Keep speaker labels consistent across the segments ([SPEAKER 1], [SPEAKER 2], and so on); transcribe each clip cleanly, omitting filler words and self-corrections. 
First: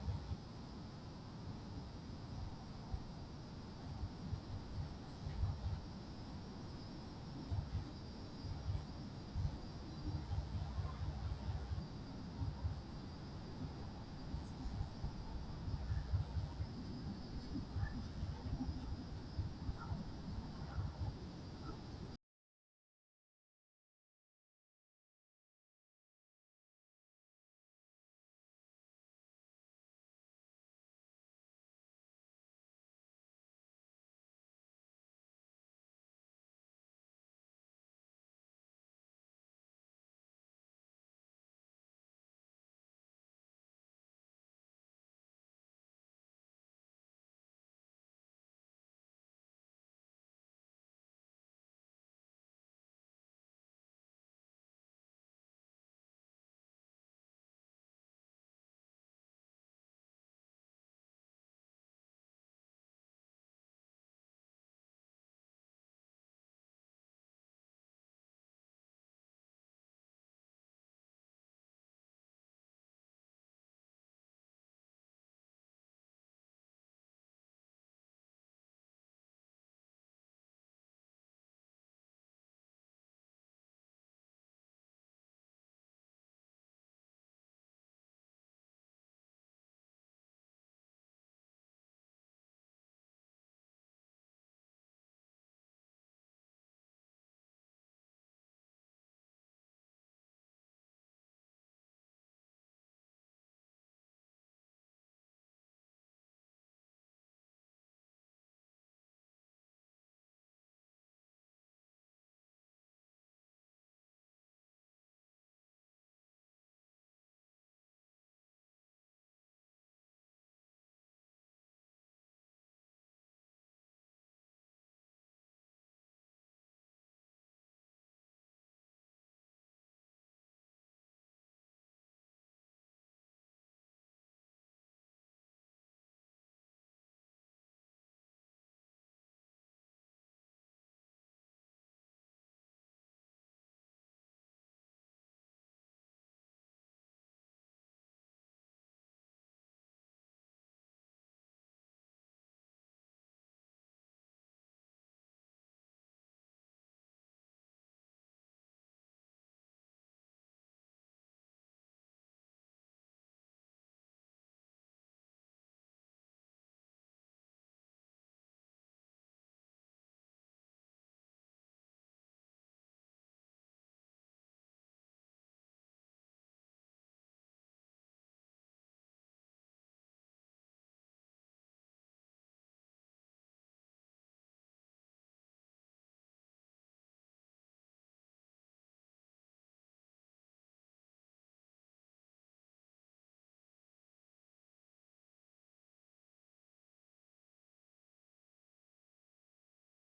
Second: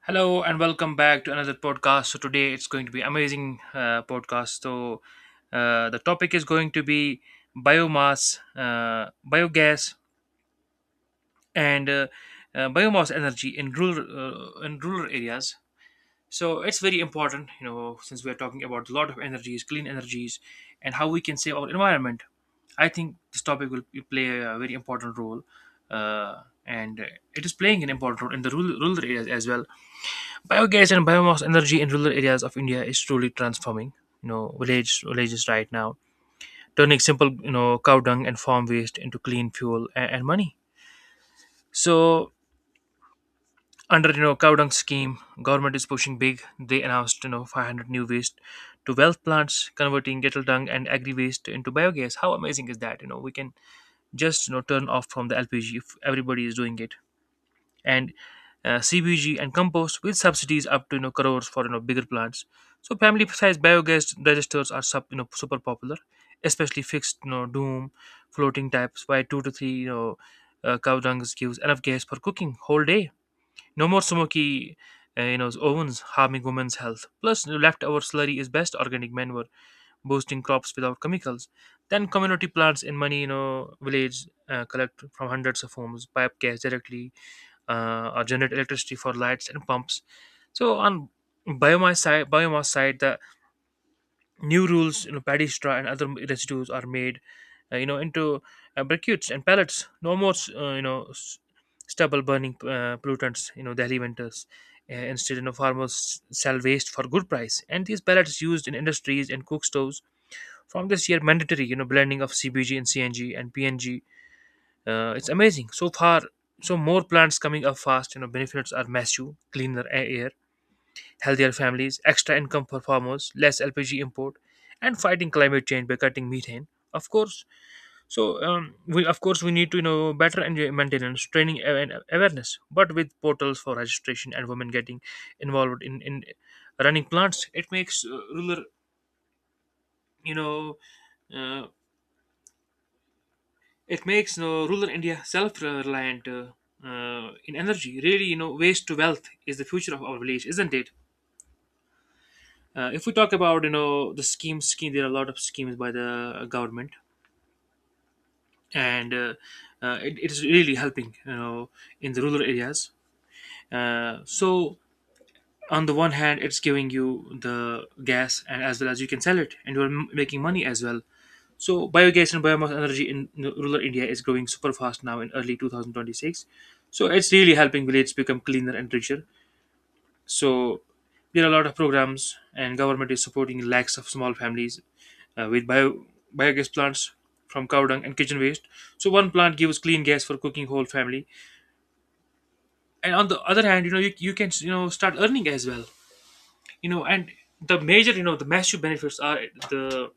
[SPEAKER 1] Hello and welcome back to another podcast. So today it's going to be amazing podcast. The topic is going to be biomass, biogas, and biomass energy in rural areas. So it's very important, you know, since we are talking about a lot of energies, clean energies, and how we can save our environment. I think this topic will play a very important role, uh, and it is playing an important role in the rural areas as well. Biogas and biomass energy in rural areas of India is truly transforming, you know, villages right now, turning simple, you know, cow dung and farm waste into clean fuel and money. So under, you know, cow dung scheme, government is pushing big. They announced, you know, 500 new waste to wealth plants, converting cattle dung and agri waste into biogas. How amazing is that? You know, we can just, you know, turn off from the LPG if everybody is doing it. And CBG and compost with subsidies up to, you know, crores for, you know, bigger plants. So family size biogas registers are you know, super popular, especially fixed, you know, doom floating types, where two to three, you know, cow dung gives enough gas for cooking whole day. No more smoky you know, ovens harming women's health. Plus, you know, leftover slurry is best organic manure, boosting crops without chemicals. Then community plants in many, you know, village, collect from hundreds of homes, pipe gas directly, or generate electricity for lights and pumps. So on biomass side, the new rules, you know, paddy straw and other residues are made, you know, into briquettes and pellets. No more, you know, stubble burning pollutants, you know, Delhi winters. Instead, you know, farmers sell waste for good price, and these pellets used in industries and cook stoves. From this year, mandatory, you know, blending of CBG and CNG and PNG. It's amazing so far, so more plants coming up fast. You know, benefits are massive: cleaner air, healthier families, extra income for farmers, less LPG import, and fighting climate change by cutting methane. Of course. So we, of course, we need to, you know, better and maintenance training and awareness, but with portals for registration and women getting involved in running plants, it makes rural, you know, uh, it makes, you know, rural India self-reliant, in energy. Really, you know, waste to wealth is the future of our village, isn't it? If we talk about, you know, the schemes, scheme there are a lot of schemes by the government, and it is really helping, you know, in the rural areas. So on the one hand, it's giving you the gas, and as well as you can sell it, and you're making money as well. So biogas and biomass energy in rural India is growing super fast now in early 2026. So it's really helping villages become cleaner and richer. So there are a lot of programs and government is supporting lakhs of small families with biogas plants from cow dung and kitchen waste. So one plant gives clean gas for cooking whole family. And on the other hand, you know, you can, you know, start earning as well. You know, and the major, you know, the massive benefits are the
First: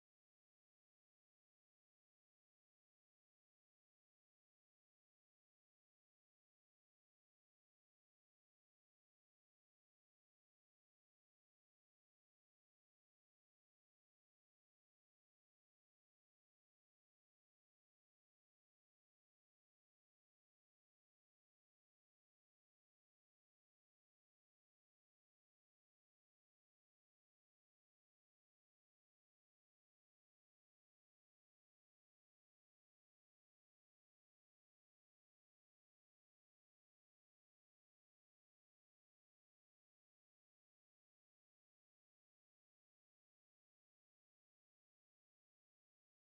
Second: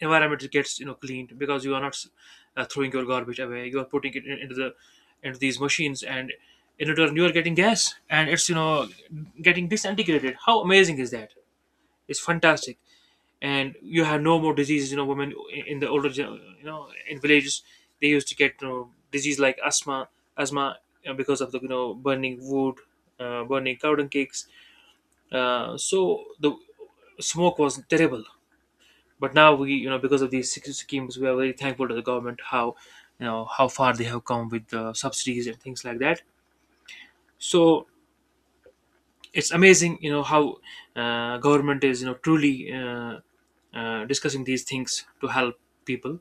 [SPEAKER 1] environment gets, you know, cleaned, because you are not throwing your garbage away, you are putting into the into these machines, and in return you are getting gas, and it's, you know, getting disintegrated. How amazing is that? It's fantastic. And you have no more diseases. You know, women in the older, you know, in villages, they used to get, you know, disease like asthma, you know, because of the, you know, burning wood, burning cow dung cakes. So the smoke was terrible, but now we, you know, because of these schemes, we are very thankful to the government, how, you know, how far they have come with the subsidies and things like that. So it's amazing, you know, how government is, you know, truly, discussing these things to help people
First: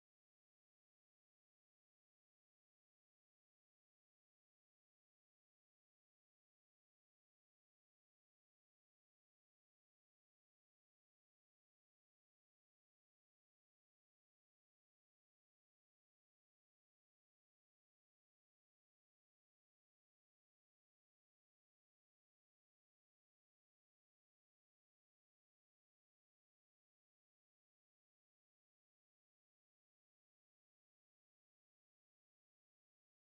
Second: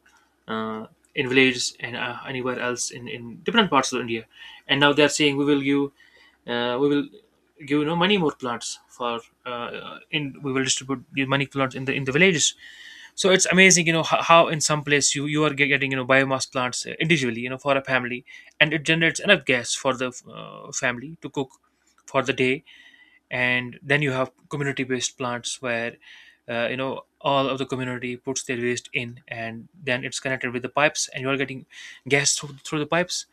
[SPEAKER 1] uh, in villages, and anywhere else in different parts of india. And now they're saying we will give, we will give, you know, many more plants for, in we will distribute the money plants in the villages. So it's amazing, you know, how in some place you, you are getting, you know, biomass plants, individually, you know, for a family, and it generates enough gas for the family to cook for the day. And then you have community based plants where, you know, all of the community puts their waste in, and then it's connected with the pipes and you are getting gas through the pipes.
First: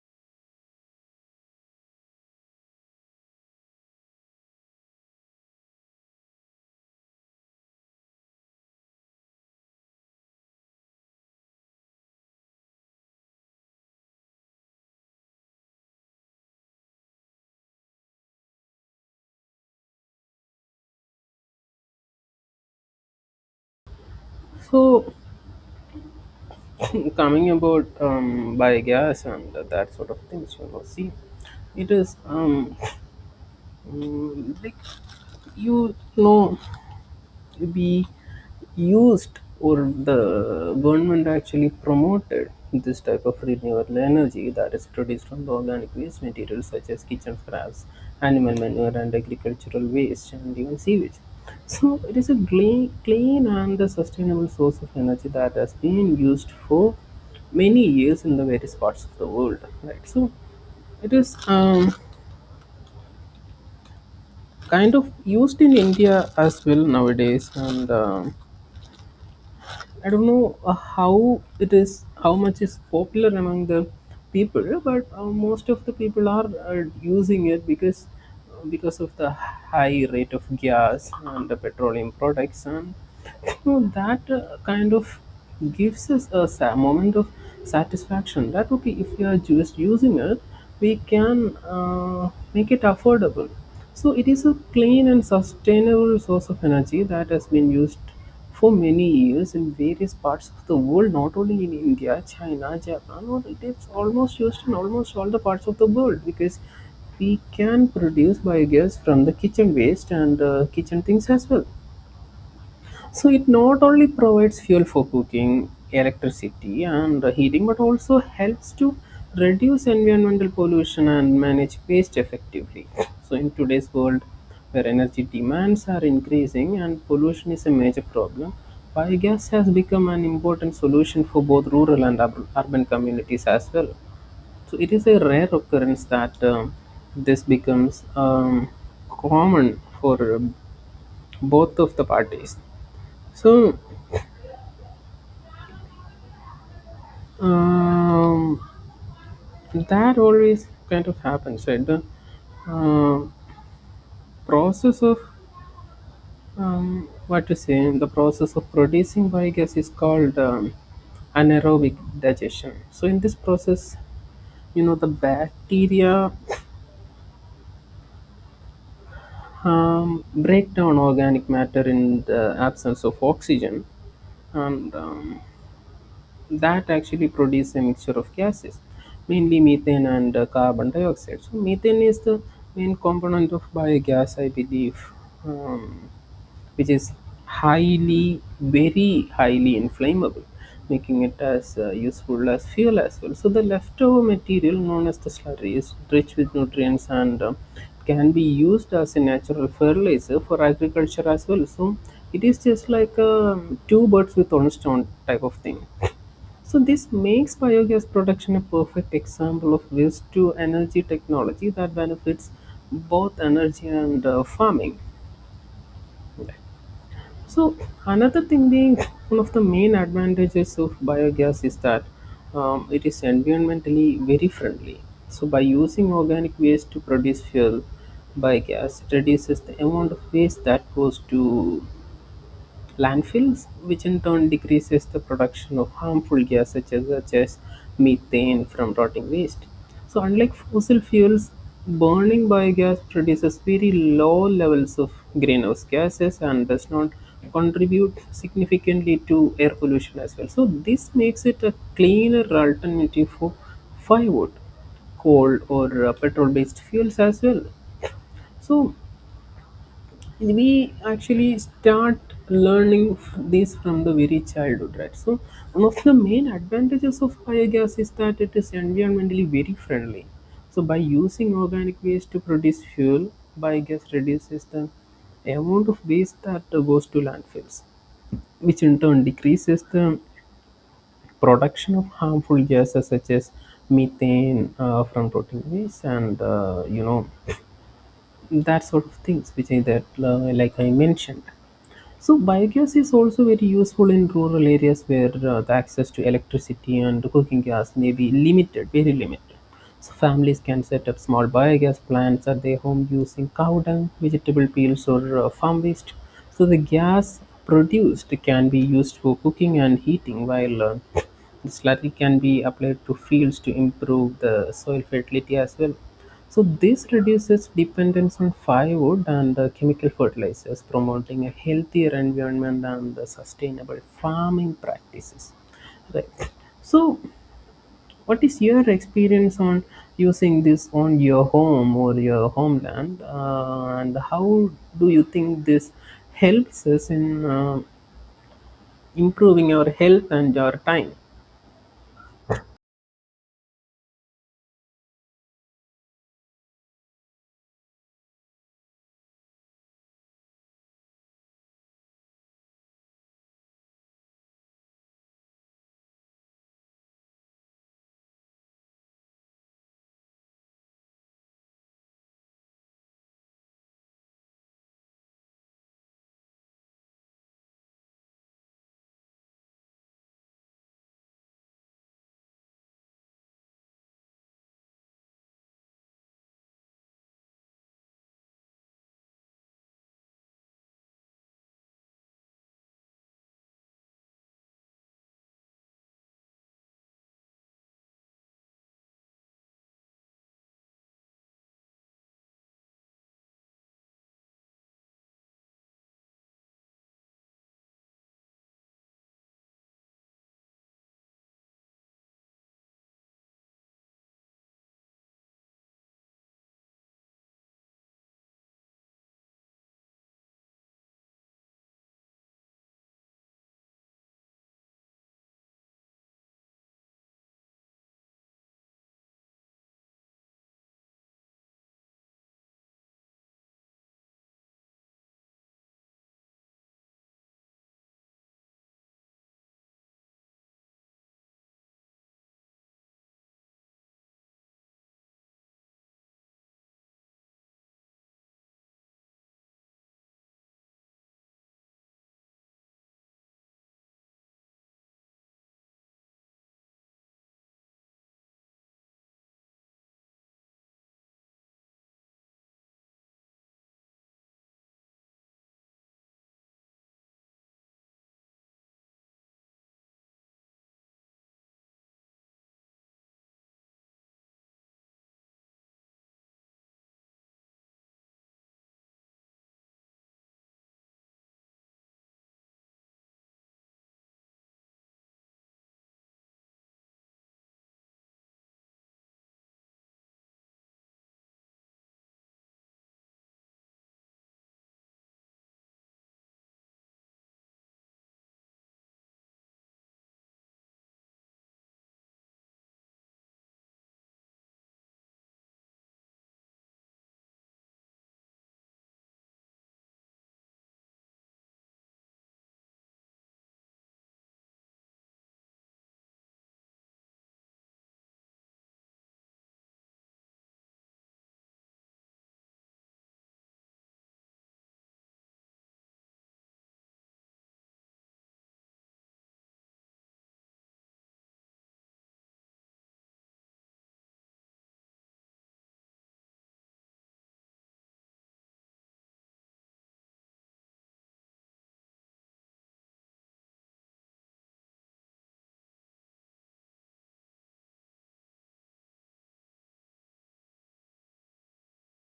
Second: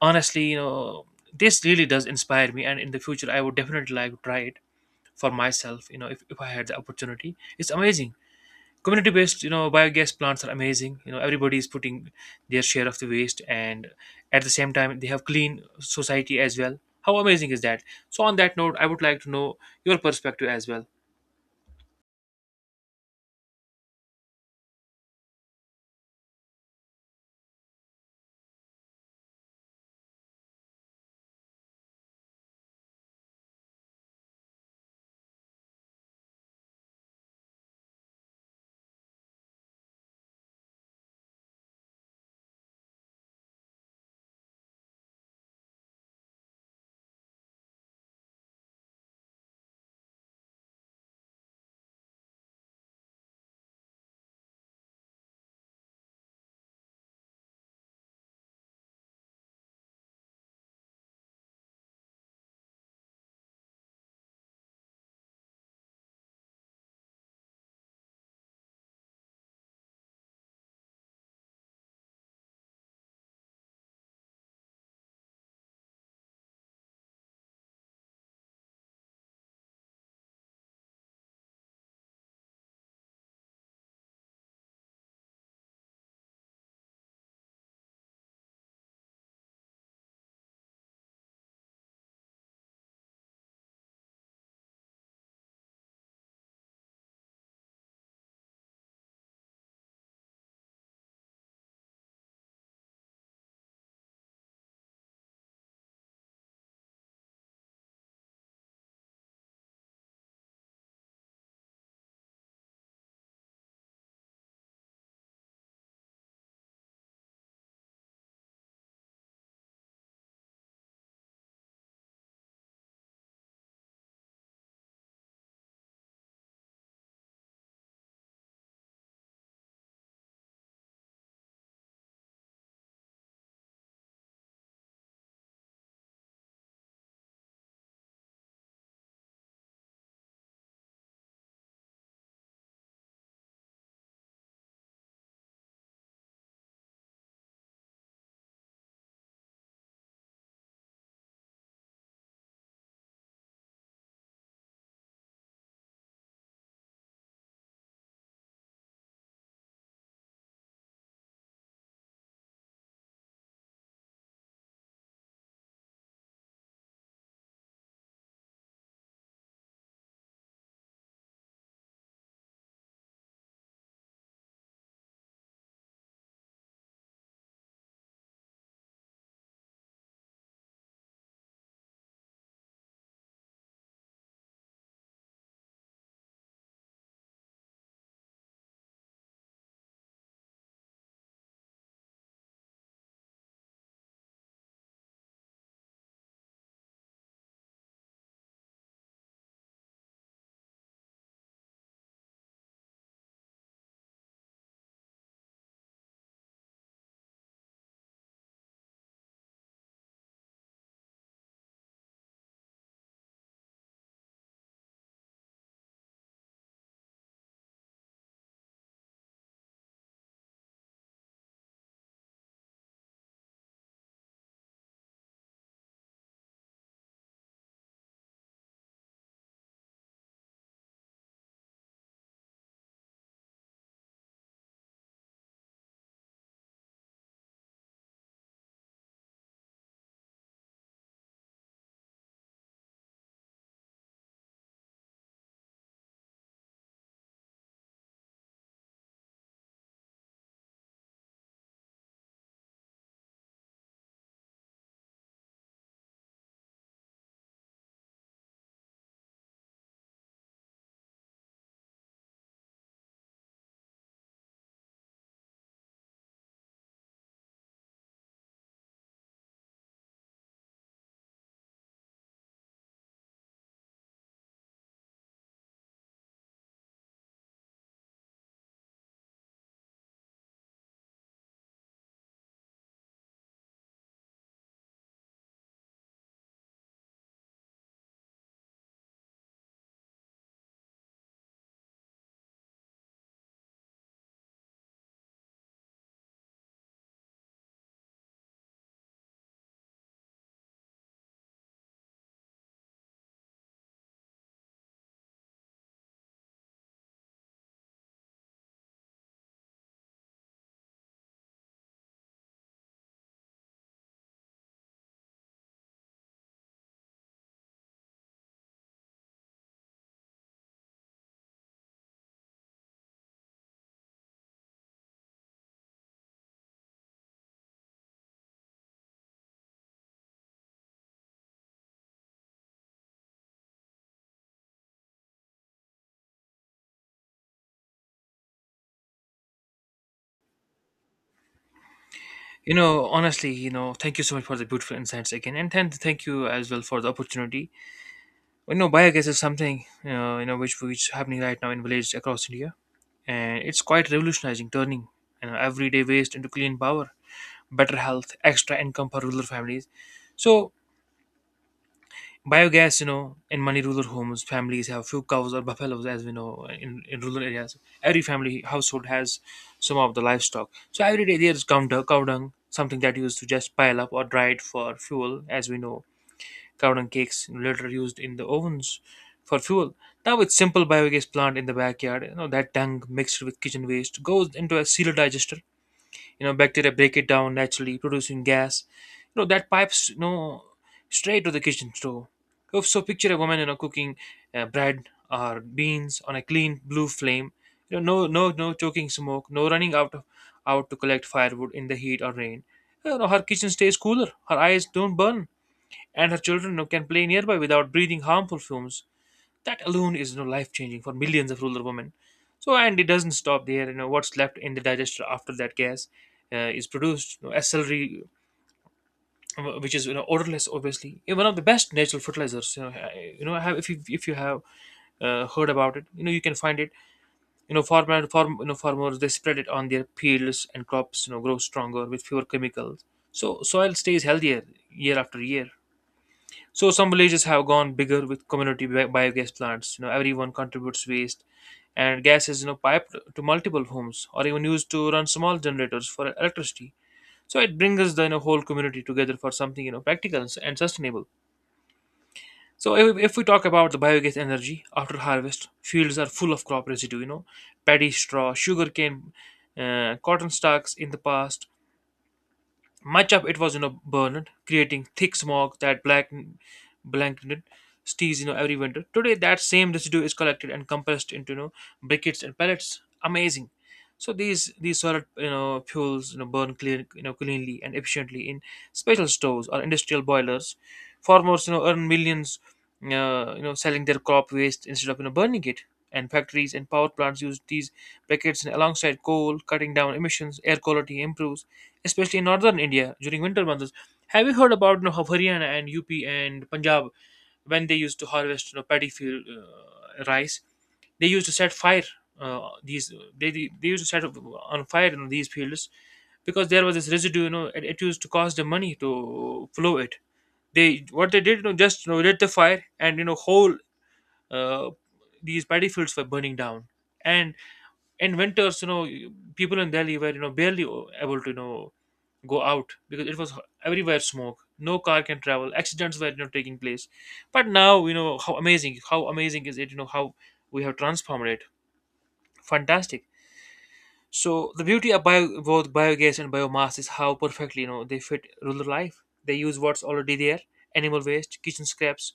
[SPEAKER 1] Honestly, you know, this really does inspire me, and in the future I would definitely like to try it for myself. You know, if I had the opportunity, it's amazing. Community based, you know, biogas plants are amazing. You know, everybody is putting their share of the waste, and at the same time they have clean society as well. How amazing is that? So on that note I would like to know your perspective as well.
[SPEAKER 2] So, coming about biogas and that sort of things, you know, see, it is mm, like you know, we used or the government actually promoted this type of renewable energy that is produced from the organic waste materials such as kitchen scraps, animal manure, and agricultural waste, and even sewage. So, it is a clean and a sustainable source of energy that has been used for many years in the various parts of the world. Right. So, it is kind of used in India as well nowadays, and I don't know how it is, how much is popular among the people, but most of the people are using it because of the high rate of gas and the petroleum products, and you know, that kind of gives us a moment of satisfaction. That okay, if we are just using it, we can make it affordable. So it is a clean and sustainable source of energy that has been used for many years, in various parts of the world, not only in India, China, Japan, or it is almost used in almost all the parts of the world because we can produce biogas from the kitchen waste and kitchen things as well. So it not only provides fuel for cooking, electricity, and heating, but also helps to reduce environmental pollution and manage waste effectively. So in today's world, where energy demands are increasing and pollution is a major problem, biogas has become an important solution for both rural and urban communities as well. So it is a rare occurrence that this becomes common for both of the parties. So Um, that always kind of happens, right? The um process of what to say, the process of producing biogas is called anaerobic digestion. So in this process, you know, the bacteria break down organic matter in the absence of oxygen, and that actually produce a mixture of gases, mainly methane and carbon dioxide. So methane is the main component of biogas, I believe, um, which is highly very highly inflammable, making it as useful as fuel as well. So the leftover material, known as the slurry, is rich with nutrients and can be used as a natural fertilizer for agriculture as well. So it is just like two birds with one stone type of thing. So this makes biogas production a perfect example of waste to energy technology that benefits both energy and farming. Okay. So another thing being, one of the main advantages of biogas is that it is environmentally very friendly. So by using organic waste to produce fuel, biogas, it reduces the amount of waste that goes to landfills, which in turn decreases the production of harmful gases such as methane from rotting waste. So, unlike fossil fuels, burning biogas produces very low levels of greenhouse gases and does not contribute significantly to air pollution as well. So, this makes it a cleaner alternative for firewood, coal, or petrol based fuels as well. So we actually start this from the very childhood, right? So one of the main advantages of biogas is that it is environmentally very friendly. So by using organic waste to produce fuel, biogas reduces the amount of waste that goes to landfills, which in turn decreases the production of harmful gases such as methane from protein waste and you know, that sort of things which I that like I mentioned. So biogas is also very useful in rural areas where the access to electricity and cooking gas may be limited very limited. So families can set up small biogas plants at their home using cow dung, vegetable peels, or farm waste. So the gas produced can be used for cooking and heating, while the slurry can be applied to fields to improve the soil fertility as well. So this reduces dependence on firewood and chemical fertilizers, promoting a healthier environment and sustainable farming practices. Right. So, what is your experience on using this on your home or your homeland, and how do you think this helps us in improving our health and your time?
[SPEAKER 1] You know, honestly, you know, thank you so much for the beautiful insights again, and then thank you as well for the opportunity. You know, biogas is something, you know, you know, which is happening right now in villages across india, and it's quite revolutionizing, turning, you know, everyday waste into clean power, better health, extra income for rural families. So biogas, you know, in many rural homes, families have few cows or buffaloes, as we know in rural areas. Every family household has some of the livestock. So every day there is cow dung, something that used to just pile up or dry it for fuel, as we know. Cow dung cakes later used in the ovens for fuel. Now it's simple biogas plant in the backyard. You know, that dung mixed with kitchen waste goes into a sealer digester. You know, bacteria break it down naturally, producing gas. You know, that pipes, you know, straight to the kitchen stove. So picture a woman, you know, cooking bread or beans on a clean blue flame. You know, no choking smoke, no running out to collect firewood in the heat or rain. You know, her kitchen stays cooler, her eyes don't burn, and her children, you know, can play nearby without breathing harmful fumes. That alone is, you know, life changing for millions of rural women. So, and it doesn't stop there. You know, what's left in the digester after that gas is produced, you know, as celery, which is, you know, odorless, obviously. Yeah, one of the best natural fertilizers. You know, have if you have heard about it, you know, you can find it. You know, you know, farmers they spread it on their fields, and crops, you know, grow stronger with fewer chemicals. So soil stays healthier year after year. So some villages have gone bigger with community biogas plants. You know, everyone contributes waste, and gas is, you know, piped to multiple homes, or even used to run small generators for electricity. So it brings the, you know, whole community together for something, you know, practical and sustainable. So if we talk about the biogas energy after harvest, fields are full of crop residue. You know, paddy straw, sugarcane, cotton stalks. In the past, much of it was, you know, burned, creating thick smog that black blanketed cities, you know, every winter. Today, that same residue is collected and compressed into, you know, briquettes and pellets. Amazing. So these solid, you know, fuels, you know, burn clean, you know, cleanly and efficiently in special stoves or industrial boilers. Farmers, you know, earn millions, you know, selling their crop waste instead of, you know, burning it. And factories and power plants use these briquettes alongside coal, cutting down emissions. Air quality improves, especially in northern India during winter months. Have you heard about, you know, how Haryana and UP and Punjab, when they used to harvest, you know, paddy field, rice? They used to set fire, these they they used to set on fire in these fields, because there was this residue. You know, it used to cost them money to flow it. They What they did, just lit the fire, and whole uh, these paddy fields were burning down. And and winters, people in Delhi were barely able to go out because it was everywhere smoke. No car can travel. Accidents were taking place. But now, how amazing, how amazing is it, how we have transformed it. Fantastic. So the beauty of both biogas and biomass is how perfectly they fit rural life. They use what's already there: animal waste, kitchen scraps,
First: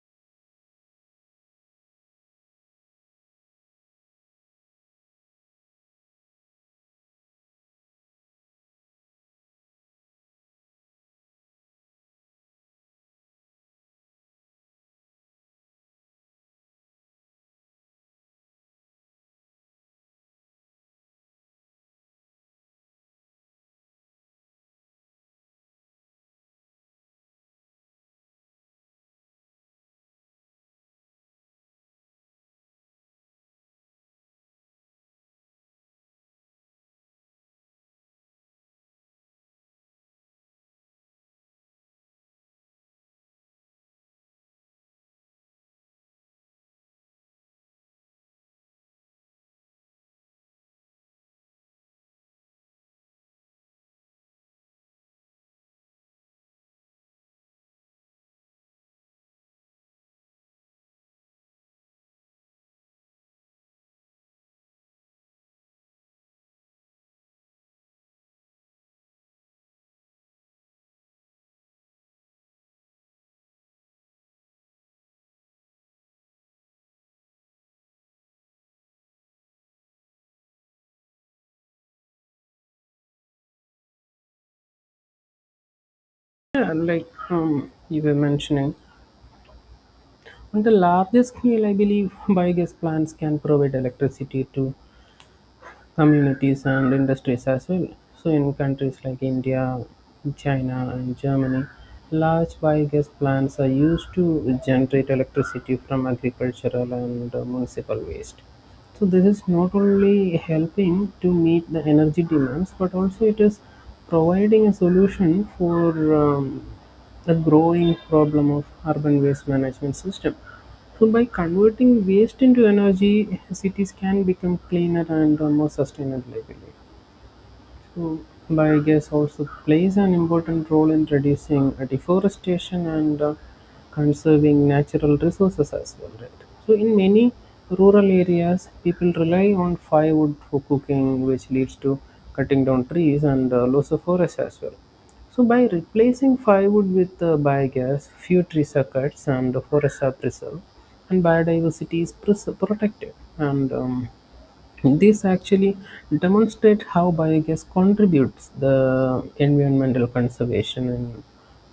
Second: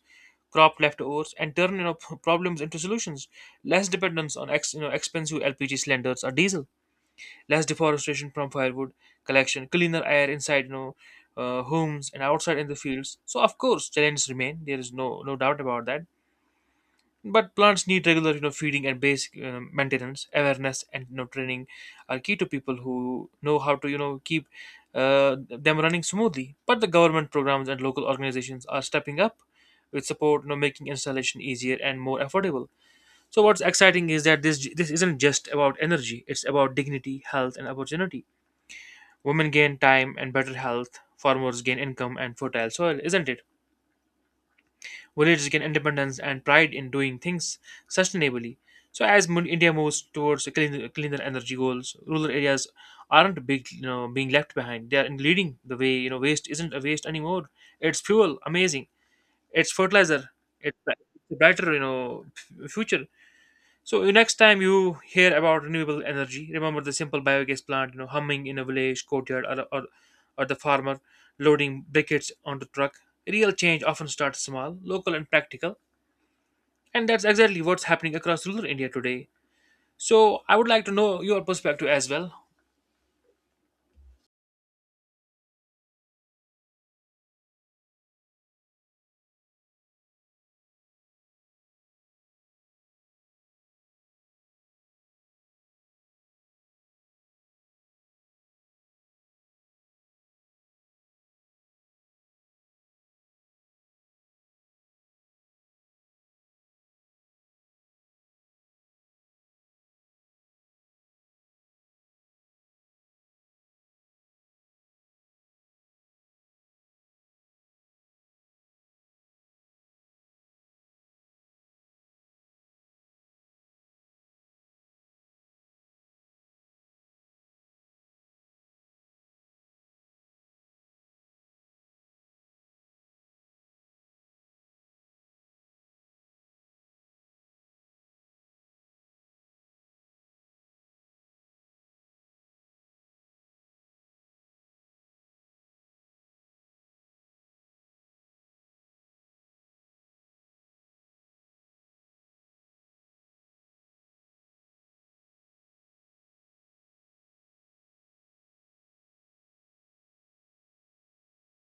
[SPEAKER 1] crop leftovers, and turn, problems into solutions. Less dependence on expensive LPG cylinders or diesel. Less deforestation from firewood collection. Cleaner air inside, homes, and outside in the fields. So of course, challenges remain. There is no doubt about that. But plants need regular, feeding and basic maintenance. Awareness and, training are key to people who know how to, keep them running smoothly. But the government programs and local organizations are stepping up with support, making installation easier and more affordable. So what's exciting is that this isn't just about energy; it's about dignity, health, and opportunity. Women gain time and better health, farmers gain income and fertile soil, isn't it? Villages gain independence and pride in doing things sustainably. So as India moves towards cleaner energy goals, rural areas aren't big, being left behind. They are in leading the way. Waste isn't a waste anymore. It's fuel, amazing. It's fertilizer. It's a brighter, future. So next time you hear about renewable energy, remember the simple biogas plant, humming in a village courtyard, or the farmer loading briquettes onto truck. Real change often starts small, local, and practical, and that's exactly what's happening across rural India today. So I would like to know your perspective as well.
[SPEAKER 2] Yeah, like you were mentioning. On the larger scale, I believe, biogas plants can provide electricity to communities and industries as well. So, in countries like India, China, and Germany, large biogas plants are used to generate electricity from agricultural and municipal waste. So, this is not only helping to meet the energy demands, but also it is providing a solution for the growing problem of urban waste management system. So by converting waste into energy, cities can become cleaner and more sustainable, I believe. So biogas also plays an important role in reducing deforestation and conserving natural resources as well, right? So in many rural areas, people rely on firewood for cooking, which leads to cutting down trees and loss of forest as well. So by replacing firewood with biogas, few tree circuits and forests are preserved, and biodiversity is protected. And this actually demonstrates how biogas contributes the environmental conservation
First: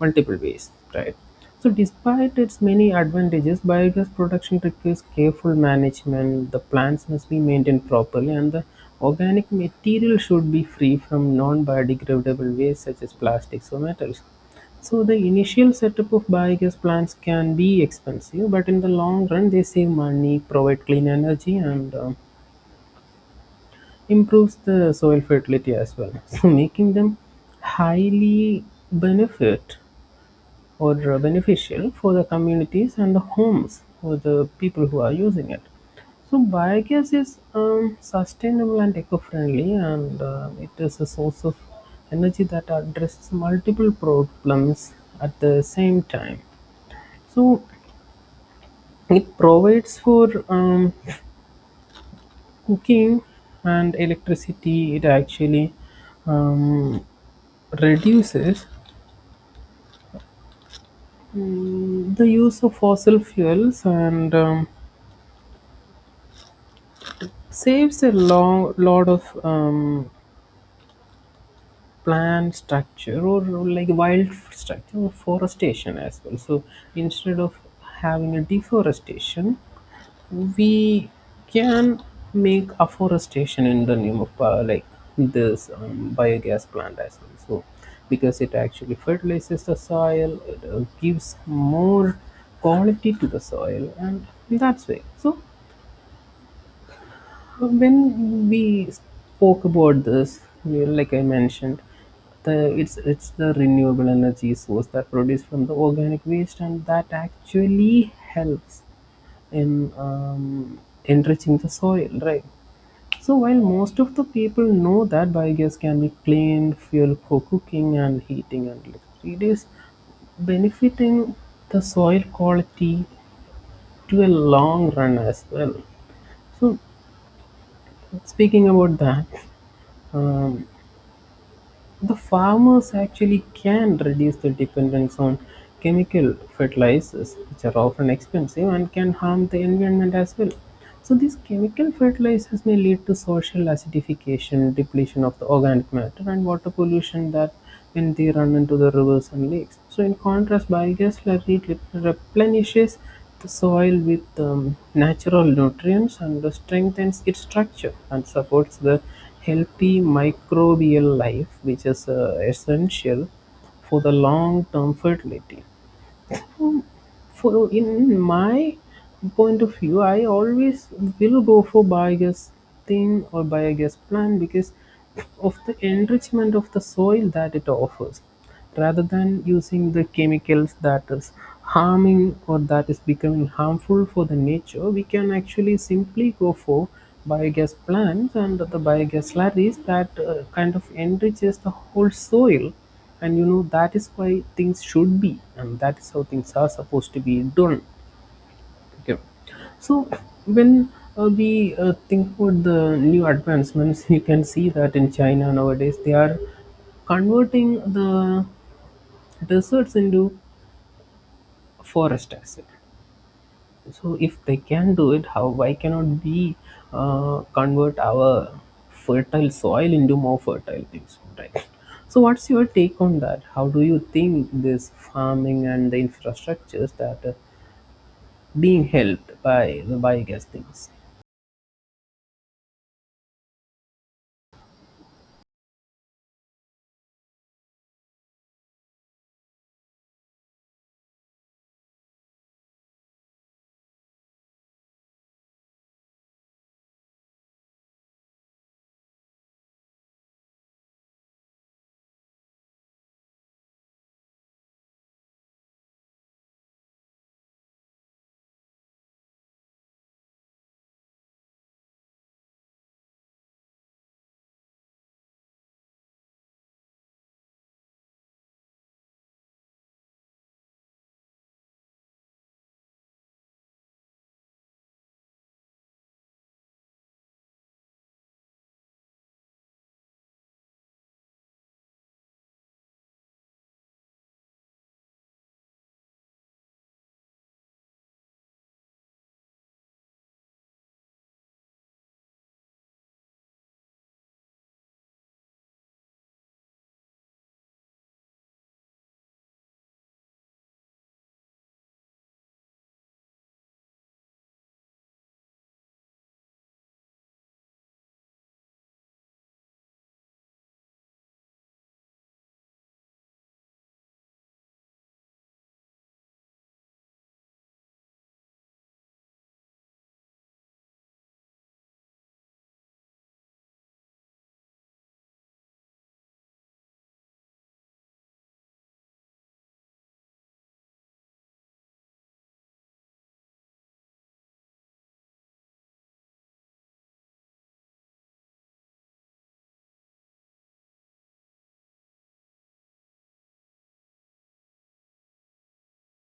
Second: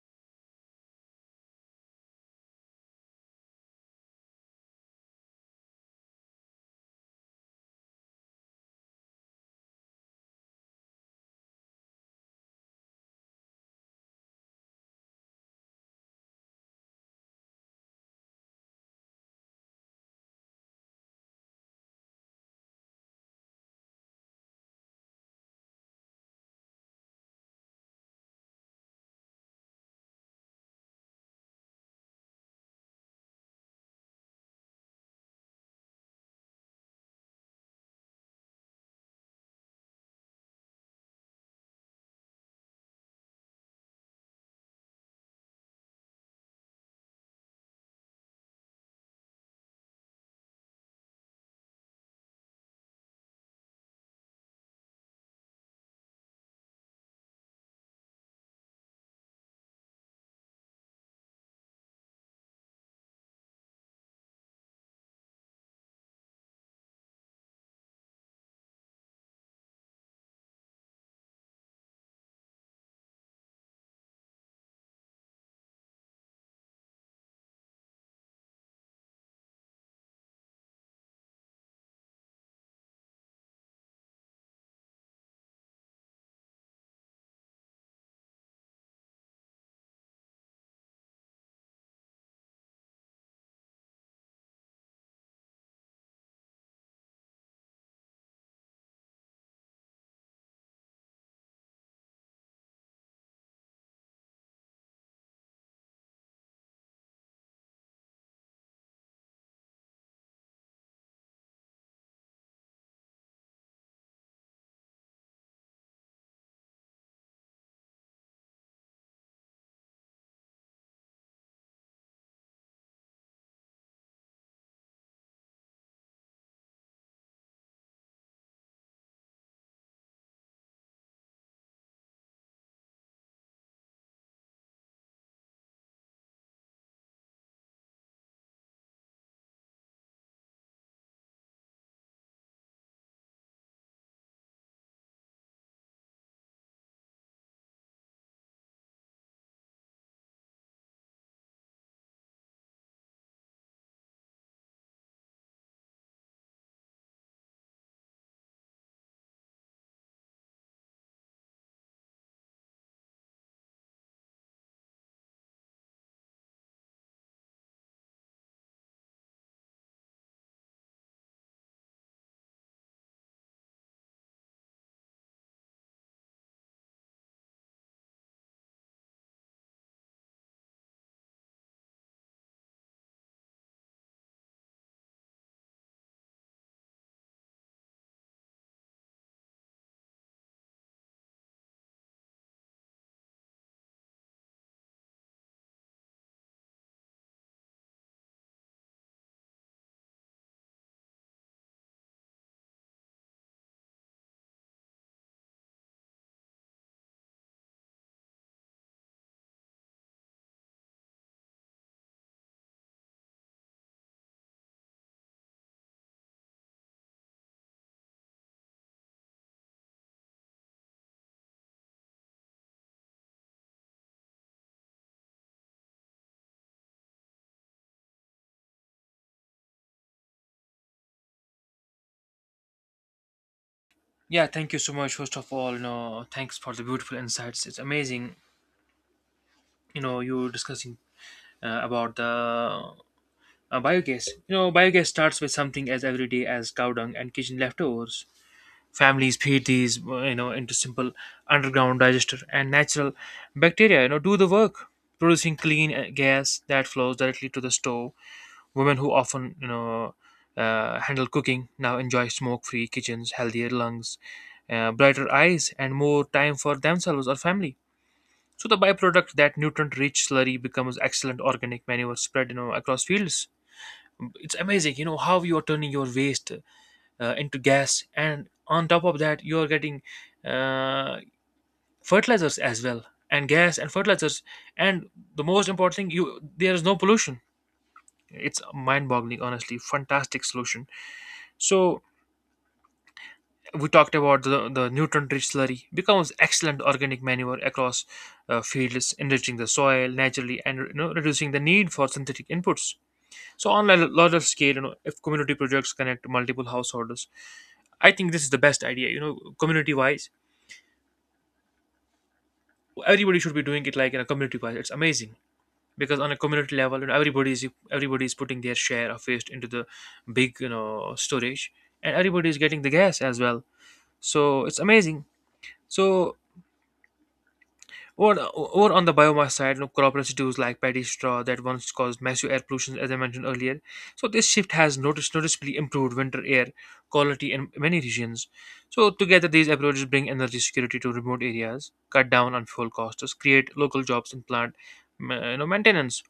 [SPEAKER 2] multiple ways, right? So, despite its many advantages, biogas production requires careful management. The plants must be maintained properly, and the organic material should be free from non biodegradable waste such as plastics or metals. So, the initial setup of biogas plants can be expensive, but in the long run, they save money, provide clean energy, and improves the soil fertility as well. So, making them highly benefit or beneficial for the communities and the homes for the people who are using it. So biogas is sustainable and eco-friendly, and it is a source of energy that addresses multiple problems at the same time. So it provides for cooking and electricity. It actually um, reduces the use of fossil fuels and saves a long lot of plant structure or like wild structure or forestation as well. So instead of having a deforestation, we can make afforestation in the name of like this biogas plant as well. So because it actually fertilizes the soil, it gives more quality to the soil, and that's way. So when we spoke about this, like I mentioned, the it's the renewable energy source that produced from the organic waste, and that actually helps in enriching the soil, right? So while most of the people know that biogas can be clean fuel for cooking and heating and electricity, it is benefiting the soil quality to a long run as well. So speaking about that, um, the farmers actually can reduce their dependence on chemical fertilizers, which are often expensive and can harm the environment as well. So, these chemical fertilizers may lead to social acidification, depletion of the organic matter, and water pollution that when they run into the rivers and lakes. So, in contrast, biogas slurry replenishes the soil with natural nutrients and strengthens its structure and supports the healthy microbial life, which is essential for the long term fertility. Um, For in my point of view, I always will go for biogas thing or biogas plant because of the enrichment of the soil that it offers, rather than using the chemicals that is harming or that is becoming harmful for the nature. We can actually simply go for biogas plants and the biogas slurries that kind of enriches the whole soil. And you know, that is why things should be, and that is how things are supposed to be done. Okay, so when we think about the new advancements, you can see that in China nowadays they are converting the deserts into forest as well. So if they can do it, how why cannot we convert our fertile soil into more fertile things, right? So what's your take on that? How do you think this farming and the infrastructures that are being helped by the biogas things?
[SPEAKER 1] Yeah, thank you so much. First of all, thanks for the beautiful insights. It's amazing, you discussing about the biogas. Biogas starts with something as everyday as cow dung and kitchen leftovers. Families feed these, into simple underground digester, and natural bacteria, do the work, producing clean gas that flows directly to the stove. Women who often, handle cooking, now enjoy smoke free kitchens, healthier lungs, brighter eyes, and more time for themselves or family. So the byproduct, that nutrient rich slurry, becomes excellent organic manure spread across fields. It's amazing, how you are turning your waste into gas, and on top of that, you are getting uh, fertilizers as well, and gas and fertilizers, and the most important thing, you there is no pollution. It's mind-boggling, honestly, fantastic solution. So we talked about the nutrient-rich slurry becomes excellent organic manure across fields, enriching the soil naturally and, reducing the need for synthetic inputs. So on a larger scale, if community projects connect multiple householders, I think this is the best idea, community wise. Everybody should be doing it, like, in a community wise, it's amazing. Because on a community level, everybody is putting their share of waste into the big, storage, and everybody is getting the gas as well. So it's amazing. So, or on the biomass side, crop residues like paddy straw that once caused massive air pollution, as I mentioned earlier. So this shift has noticeably improved winter air quality in many regions. So together, these approaches bring energy security to remote areas, cut down on fuel costs, create local jobs in plant maintenance,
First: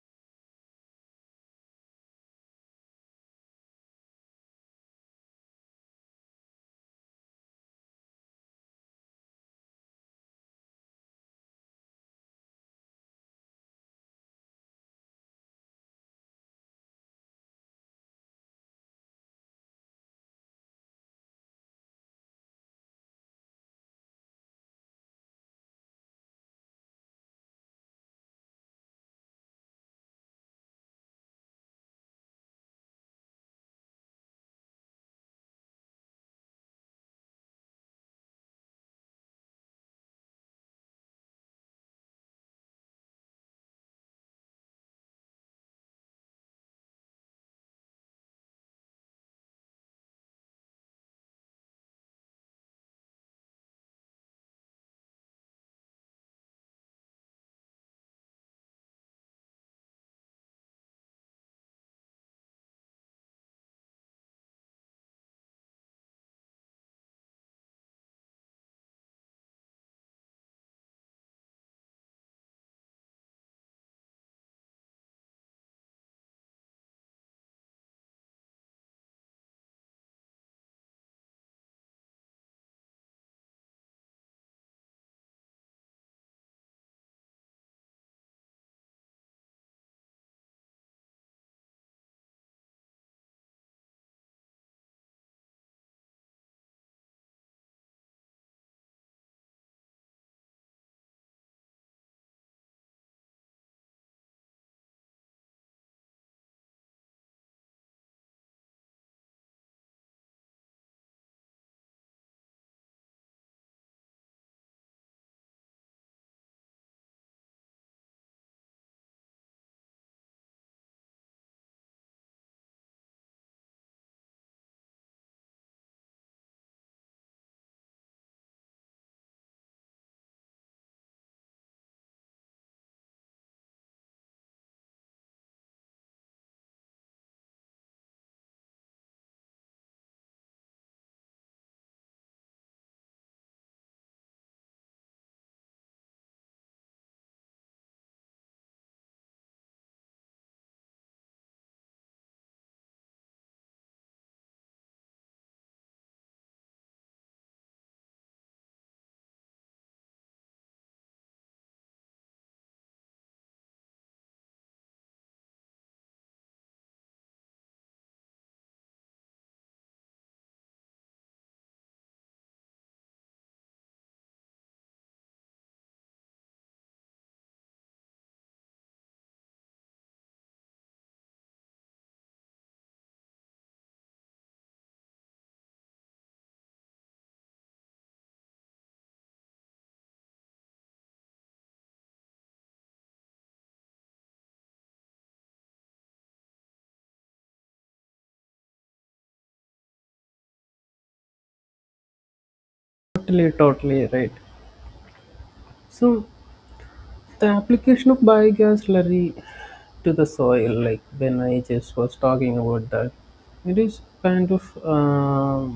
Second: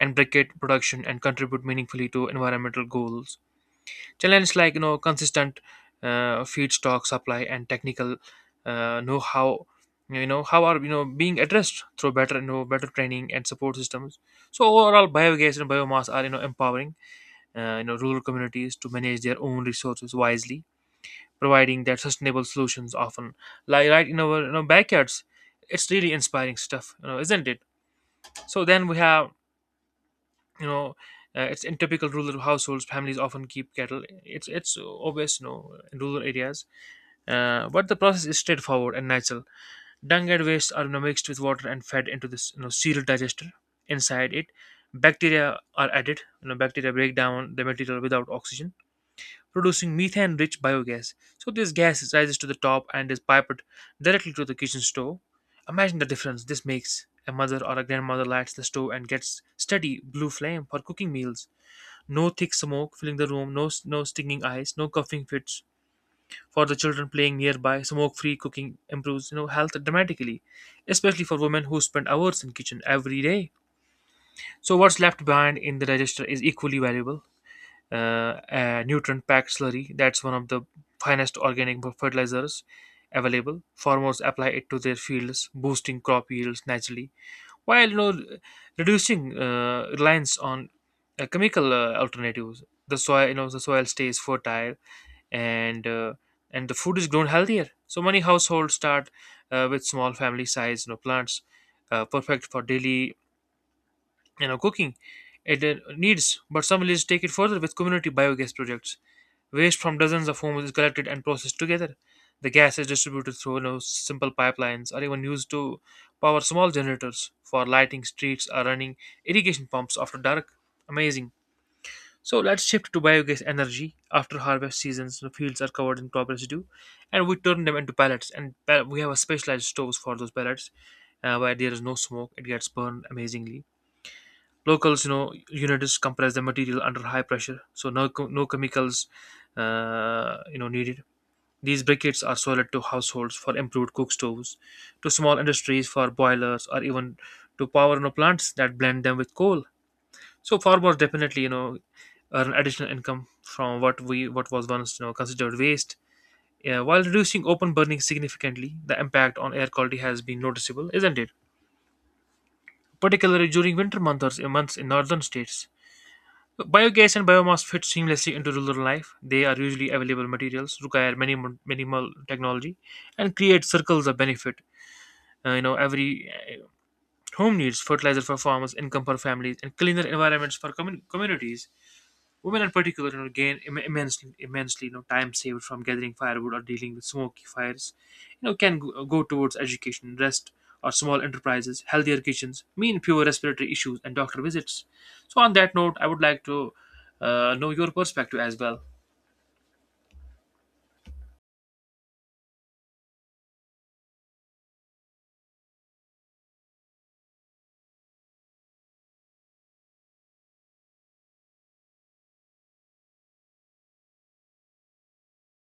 [SPEAKER 1] and briquette production, and contribute meaningfully to environmental goals. Challenges like, consistent feedstock supply and technical know how, how are, being addressed through better you know better training and support systems. So overall, biogas and biomass are, empowering, rural communities to manage their own resources wisely, providing that sustainable solutions often lie right in our, backyards. It's really inspiring stuff, isn't it? So then we have, you know it's in typical rural households, families often keep cattle. It's obvious, in rural areas. But the process is straightforward and natural. Dung and waste are, mixed with water and fed into this, cereal digester. Inside it, bacteria are added. Bacteria break down the material without oxygen, producing methane rich biogas. So this gas rises to the top and is piped directly to the kitchen stove. Imagine the difference this makes. A mother or a grandmother lights the stove and gets steady blue flame for cooking meals. No thick smoke filling the room, no stinging eyes, no coughing fits. For the children playing nearby, smoke-free cooking improves, health dramatically, especially for women who spend hours in kitchen every day. So what's left behind in the digester is equally valuable. A nutrient-packed slurry, that's one of the finest organic fertilizers available. Farmers apply it to their fields, boosting crop yields naturally while, reducing reliance on chemical alternatives. The soil stays fertile, and uh, and the food is grown healthier. So many households start with small family size, plants, perfect for daily, cooking it needs. But some villages take it further with community biogas projects. Waste from dozens of homes is collected and processed together. The gas is distributed through, simple pipelines, or even used to power small generators for lighting streets or running irrigation pumps after dark. Amazing. So let's shift to biogas energy. After harvest seasons, the fields are covered in crop residue, and we turn them into pellets. We have a specialized stoves for those pellets, where there is no smoke, it gets burned amazingly. Locals, units compress the material under high pressure, so no, no chemicals needed. These briquettes are sold to households for improved cook stoves, to small industries for boilers, or even to power, plants that blend them with coal. So farmers definitely, earn additional income from what was once, considered waste. Yeah, while reducing open burning significantly, the impact on air quality has been noticeable, isn't it? Particularly during winter months in northern states. Biogas and biomass fit seamlessly into rural life. They are usually available materials, require minimal technology, and create circles of benefit. Every home needs fertilizer for farmers, income for families, and cleaner environments for communities. Women, in particular, gain immensely, time saved from gathering firewood or dealing with smoky fires, can go towards education, rest, or small enterprises. Healthier kitchens mean fewer respiratory issues and doctor visits. So, on that note, I would like to know your perspective as well.
[SPEAKER 2] Totally, totally right. So the application of biogas slurry to the soil, like when I just was talking about that, it is kind of um,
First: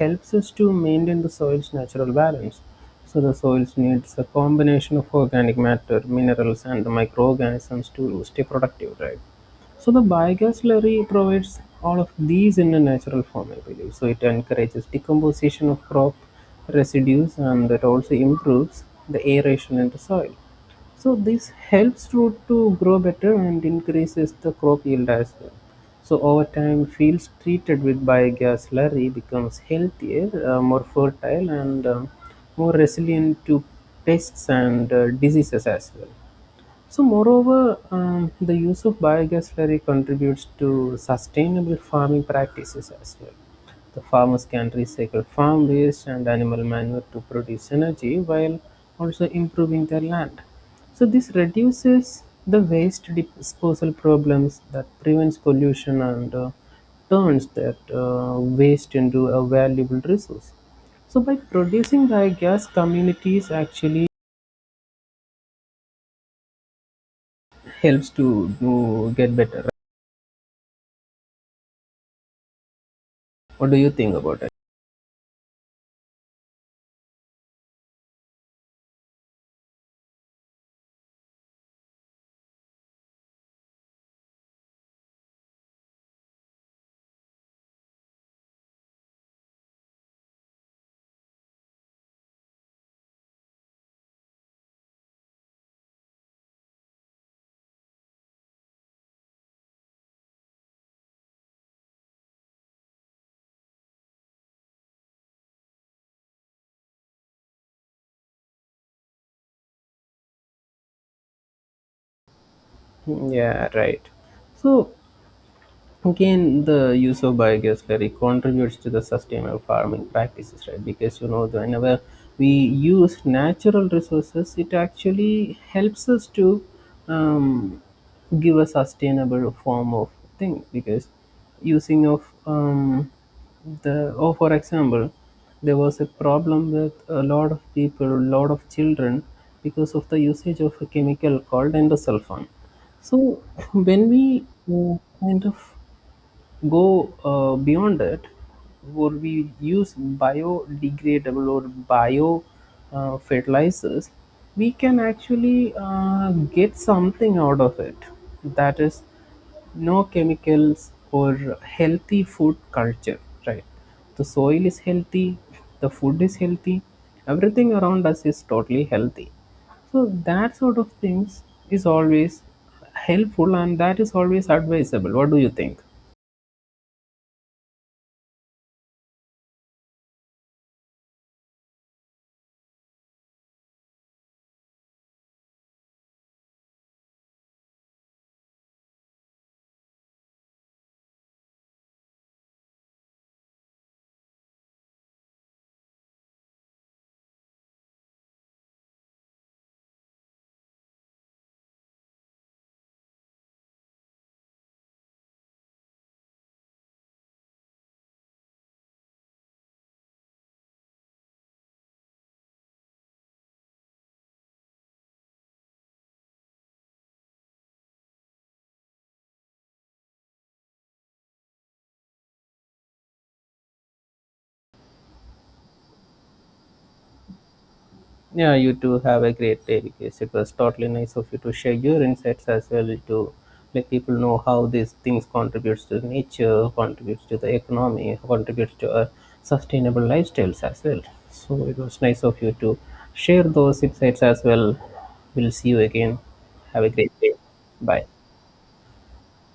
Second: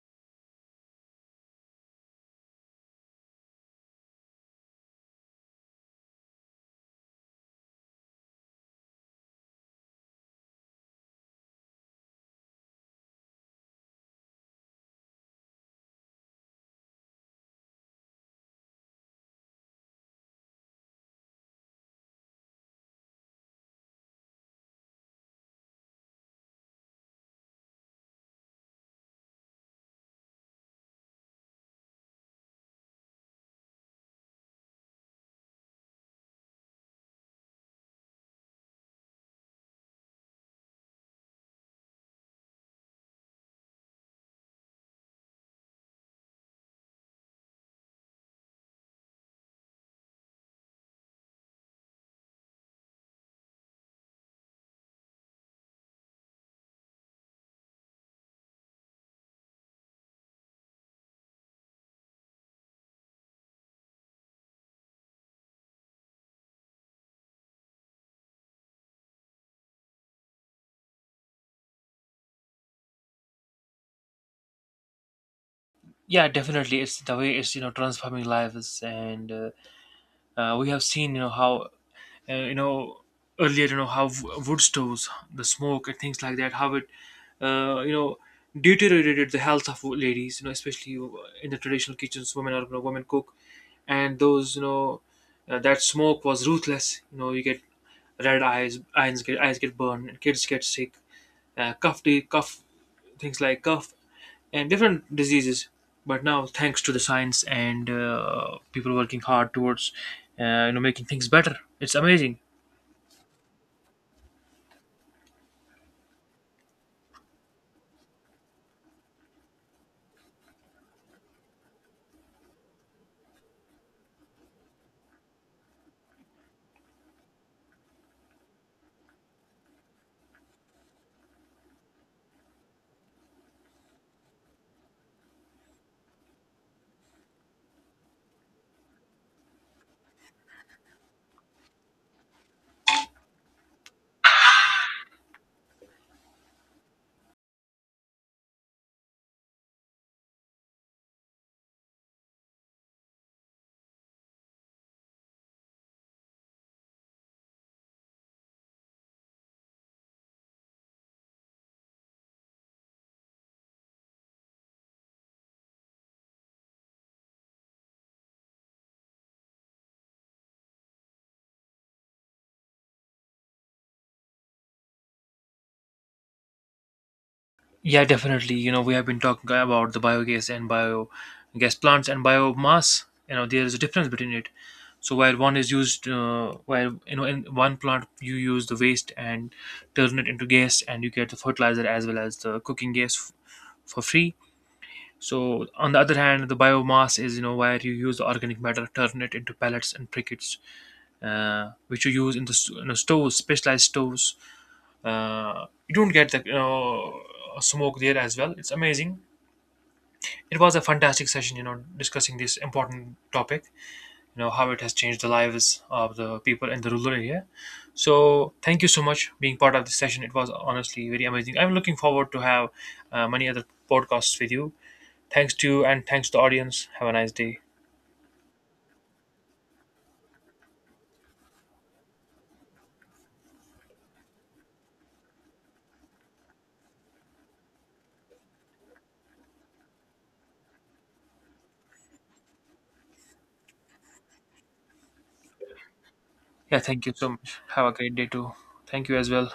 [SPEAKER 2] helps us to maintain the soil's natural balance. So the soils needs a combination of organic matter, minerals, and microorganisms to stay productive, right? So the biogas slurry provides all of these in a natural form, I believe. So it encourages decomposition of crop residues, and that also improves the aeration in the soil. So this helps root to grow better and increases the crop yield as well. So over time, fields treated with biogas slurry becomes healthier, more fertile, and more resilient to pests and diseases as well. So, moreover, the use of biogas slurry contributes to sustainable farming practices as well. The farmers can recycle farm waste and animal manure to produce energy while also improving their land. So, this reduces the waste disposal problems that prevents pollution and turns that waste into a valuable resource. So, by producing biogas, communities actually helps to get better. What do you think about it?
[SPEAKER 1] Yeah, definitely. It's the way it's, transforming lives. And we have seen, how, uh, you know earlier, how wood stoves, the smoke and things like that, how it, uh, you know deteriorated the health of ladies, especially in the traditional kitchens. Women are, women cook, and those, that smoke was ruthless. You get red eyes, eyes get burned, and kids get sick. Cough, cough, things like cough and different diseases. But now, thanks to the science, and, people working hard towards, making things better, it's amazing.
[SPEAKER 2] Yeah, right. So again, the use of biogas slurry contributes to the sustainable farming practices, right? Because you know, whenever we use natural resources, it actually helps us to um, give a sustainable form of thing. Because using of the, oh, for example, there was a problem with a lot of people, a lot of children, because of the usage of a chemical called endosulfan. So when we kind of go beyond it, or we use biodegradable or bio fertilizers, we can actually get something out of it. That is, no chemicals or healthy food culture, right? The soil is healthy, the food is healthy, everything around us is totally healthy. So that sort of things is always helpful, and that is always advisable. What do you think?
[SPEAKER 1] Yeah, definitely. We have been talking about the biogas and biogas plants and biomass. There is a difference between it. So while one is used, while, in one plant you use the waste and turn it into gas, and you get the fertilizer as well as the cooking gas for free. So on the other hand, the biomass is, where you use the organic matter, turn it into pellets and briquettes, which you use in the stoves, specialized stoves. You don't get the, smoke there as well. It's amazing. It was a fantastic session, discussing this important topic, how it has changed the lives of the people in the rural area. So thank you so much being part of this session. It was honestly very amazing. I'm looking forward to have many other podcasts with you. Thanks to you and thanks to the audience. Have a nice day.
[SPEAKER 2] Yeah, you too, have a great day, because it was totally nice of you to share your insights as well, to let people know how these things contributes to nature, contributes to the economy, contributes to a sustainable lifestyles as well. So it was nice of you to share those insights as well. We'll see you again.
[SPEAKER 1] Yeah,
[SPEAKER 2] Have a
[SPEAKER 1] thank
[SPEAKER 2] great
[SPEAKER 1] you so
[SPEAKER 2] day.
[SPEAKER 1] much. Have a
[SPEAKER 2] Bye.
[SPEAKER 1] great day too. Thank you as well.